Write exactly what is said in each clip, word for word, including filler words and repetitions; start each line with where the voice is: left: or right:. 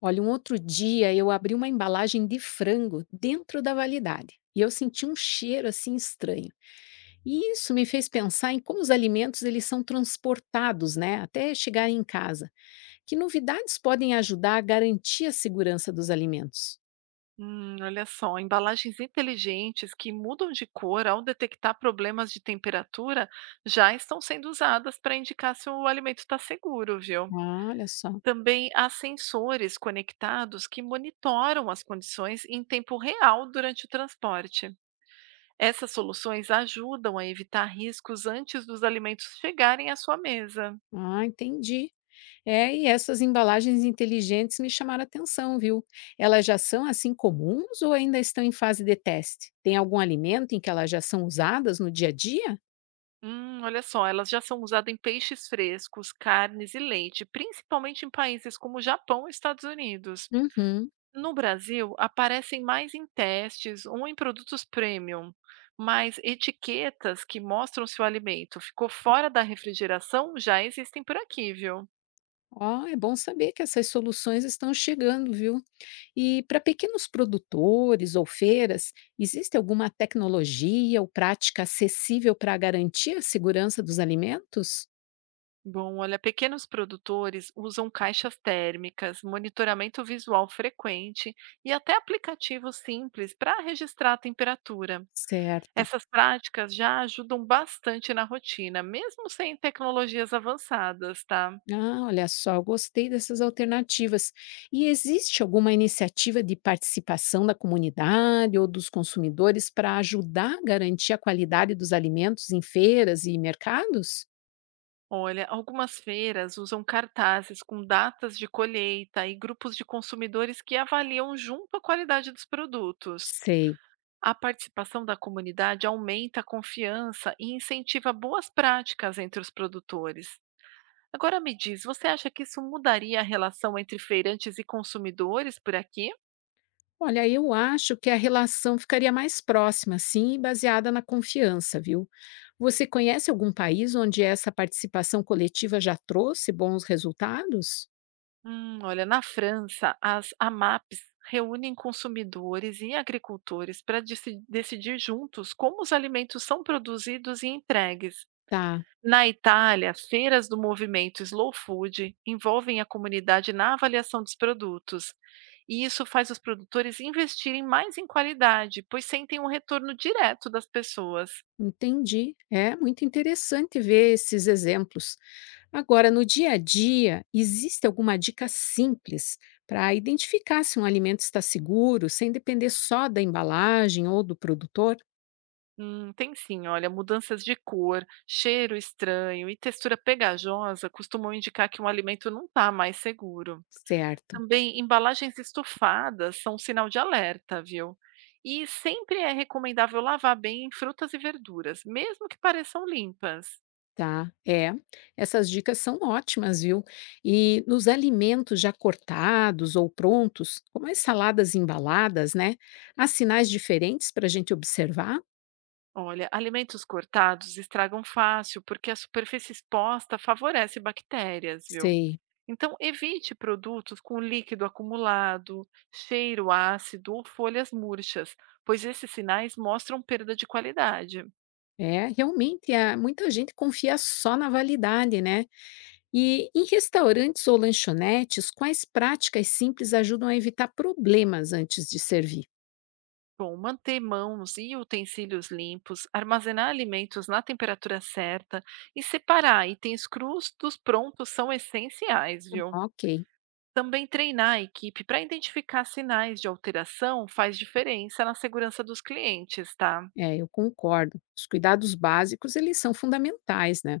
left: Olha, um outro dia eu abri uma embalagem de frango dentro da validade e eu senti um cheiro assim estranho. E isso me fez pensar em como os alimentos eles são transportados, né, até chegarem em casa. Que novidades podem ajudar a garantir a segurança dos alimentos?
right: Hum, olha só, embalagens inteligentes que mudam de cor ao detectar problemas de temperatura já estão sendo usadas para indicar se o alimento está seguro, viu?
left: Ah, olha só.
right: Também há sensores conectados que monitoram as condições em tempo real durante o transporte. Essas soluções ajudam a evitar riscos antes dos alimentos chegarem à sua mesa.
left: Ah, entendi. É, e essas embalagens inteligentes me chamaram a atenção, viu? Elas já são assim comuns ou ainda estão em fase de teste? Tem algum alimento em que elas já são usadas no dia a dia?
right: Hum, olha só, elas já são usadas em peixes frescos, carnes e leite, principalmente em países como o Japão e Estados Unidos.
left: Uhum.
right: No Brasil, aparecem mais em testes ou em produtos premium, mas etiquetas que mostram se o alimento ficou fora da refrigeração já existem por aqui, viu?
left: Ó, é bom saber que essas soluções estão chegando, viu? E para pequenos produtores ou feiras, existe alguma tecnologia ou prática acessível para garantir a segurança dos alimentos?
right: Bom, olha, pequenos produtores usam caixas térmicas, monitoramento visual frequente e até aplicativos simples para registrar a temperatura.
left: Certo.
right: Essas práticas já ajudam bastante na rotina, mesmo sem tecnologias avançadas, tá?
left: Ah, olha só, eu gostei dessas alternativas. E existe alguma iniciativa de participação da comunidade ou dos consumidores para ajudar a garantir a qualidade dos alimentos em feiras e mercados?
right: Olha, algumas feiras usam cartazes com datas de colheita e grupos de consumidores que avaliam junto a qualidade dos produtos.
left: Sei.
right: A participação da comunidade aumenta a confiança e incentiva boas práticas entre os produtores. Agora me diz, você acha que isso mudaria a relação entre feirantes e consumidores por aqui?
left: Olha, eu acho que a relação ficaria mais próxima, sim, e baseada na confiança, viu? Você conhece algum país onde essa participação coletiva já trouxe bons resultados?
right: Hum, olha, na França, as A M A P s reúnem consumidores e agricultores para decidir juntos como os alimentos são produzidos e entregues.
left: Tá,
right: Na Itália, feiras do movimento Slow Food envolvem a comunidade na avaliação dos produtos. E isso faz os produtores investirem mais em qualidade, pois sentem um retorno direto das pessoas.
left: entendi. É muito interessante ver esses exemplos. Agora, no dia a dia, existe alguma dica simples para identificar se um alimento está seguro, sem depender só da embalagem ou do produtor?
right: Hum, tem sim, olha, mudanças de cor, cheiro estranho e textura pegajosa costumam indicar que um alimento não está mais seguro.
left: Certo.
right: Também embalagens estufadas são um sinal de alerta, viu? E sempre é recomendável lavar bem frutas e verduras, mesmo que pareçam limpas.
left: Tá, é. Essas dicas são ótimas, viu? E nos alimentos já cortados ou prontos, como as saladas embaladas, né? Há sinais diferentes para a gente observar?
right: Olha, alimentos cortados estragam fácil porque a superfície exposta favorece bactérias, viu?
left: Sei.
right: Então, evite produtos com líquido acumulado, cheiro ácido ou folhas murchas, pois esses sinais mostram perda de qualidade.
left: É, realmente, a muita gente confia só na validade, né? E em restaurantes ou lanchonetes, quais práticas simples ajudam a evitar problemas antes de servir?
right: Bom, manter mãos e utensílios limpos, armazenar alimentos na temperatura certa e separar itens crus dos prontos são essenciais, viu?
left: Ok,
right: Também treinar a equipe para identificar sinais de alteração faz diferença na segurança dos clientes, tá?
left: é, eu concordo. Os cuidados básicos, eles são fundamentais, né?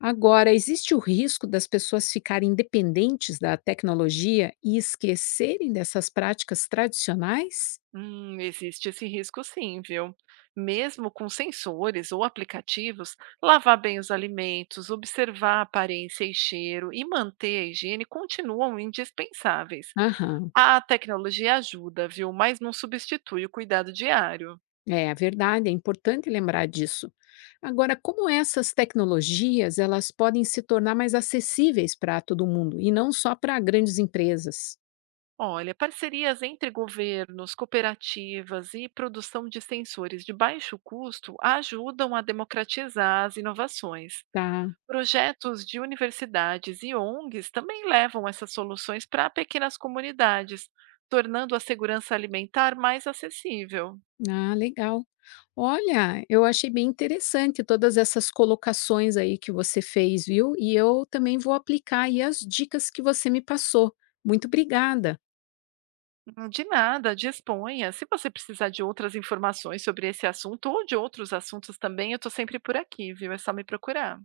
left: Agora, existe o risco das pessoas ficarem dependentes da tecnologia e esquecerem dessas práticas tradicionais?
right: Hum, existe esse risco sim, viu? Mesmo com sensores ou aplicativos, lavar bem os alimentos, observar a aparência e cheiro e manter a higiene continuam indispensáveis.
left: Aham,
right: A tecnologia ajuda, viu? Mas não substitui o cuidado diário.
left: é a verdade, é importante lembrar disso. Agora, como essas tecnologias, elas podem se tornar mais acessíveis para todo mundo e não só para grandes empresas?
right: Olha, parcerias entre governos, cooperativas e produção de sensores de baixo custo ajudam a democratizar as inovações.
left: Tá,
right: Projetos de universidades e ONGs também levam essas soluções para pequenas comunidades, tornando a segurança alimentar mais acessível.
left: ah, legal. Olha, eu achei bem interessante todas essas colocações aí que você fez, viu? E eu também vou aplicar aí as dicas que você me passou. Muito obrigada.
right: Hum, De nada, disponha. Se você precisar de outras informações sobre esse assunto ou de outros assuntos também, eu estou sempre por aqui, viu? É só me procurar.